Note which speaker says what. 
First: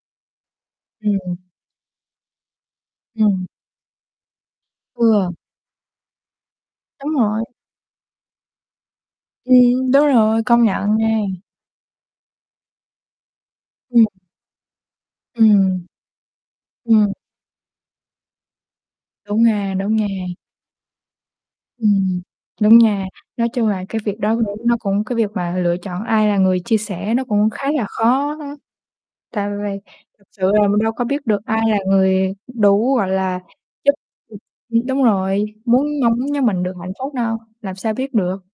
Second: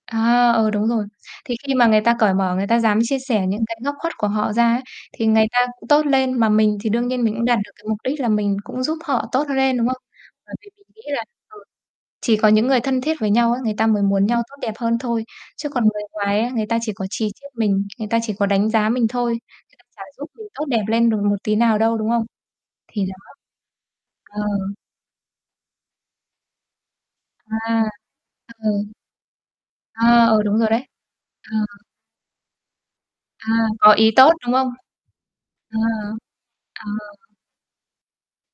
Speaker 1: À, ừ, đúng rồi,
Speaker 2: Ừm, ừm.
Speaker 1: thì khi mà người ta cởi mở, người ta dám chia
Speaker 2: Ừm.
Speaker 1: sẻ những cái góc khuất của họ ra á thì
Speaker 2: Vừa.
Speaker 1: người ta tốt lên mà mình thì đương
Speaker 2: Đúng
Speaker 1: nhiên mình
Speaker 2: rồi.
Speaker 1: cũng đạt được cái mục đích là mình cũng giúp họ tốt lên, đúng
Speaker 2: Ừm,
Speaker 1: không?
Speaker 2: đúng rồi,
Speaker 1: Bởi
Speaker 2: công
Speaker 1: vì mình
Speaker 2: nhận
Speaker 1: nghĩ là,
Speaker 2: nghen.
Speaker 1: ừ, chỉ có những người thân thiết với nhau á, người ta mới
Speaker 2: Ừm.
Speaker 1: muốn nhau tốt đẹp hơn thôi, chứ còn
Speaker 2: Ừm.
Speaker 1: người ngoài á, người ta chỉ có
Speaker 2: Ừm.
Speaker 1: chì chiết mình, người ta chỉ có đánh giá mình thôi,
Speaker 2: Đúng ha,
Speaker 1: [unintelligible]
Speaker 2: đúng
Speaker 1: chả
Speaker 2: nha.
Speaker 1: giúp mình tốt đẹp lên được một tí nào
Speaker 2: Ừm,
Speaker 1: đâu, đúng
Speaker 2: ừm,
Speaker 1: không?
Speaker 2: đúng nha,
Speaker 1: Thì đó.
Speaker 2: nói chung là cái việc đó [unintelligible]
Speaker 1: Ừ.
Speaker 2: nó cũng cái việc mà lựa chọn ai là người chia sẻ nó cũng khá
Speaker 1: À.
Speaker 2: là khó á,
Speaker 1: Ừ.
Speaker 2: tại vì thực
Speaker 1: À, ừ,
Speaker 2: sự
Speaker 1: đúng
Speaker 2: là
Speaker 1: rồi
Speaker 2: mình
Speaker 1: đấy.
Speaker 2: đâu có biết được
Speaker 1: À.
Speaker 2: ai là người đủ, gọi là,
Speaker 1: À,
Speaker 2: giúp
Speaker 1: có ý tốt,
Speaker 2: ừm,
Speaker 1: đúng không?
Speaker 2: ưm, đúng rồi,
Speaker 1: À.
Speaker 2: muốn mong muốn nho mình được
Speaker 1: À,
Speaker 2: hạnh phúc
Speaker 1: ừ.
Speaker 2: đâu, làm sao biết được.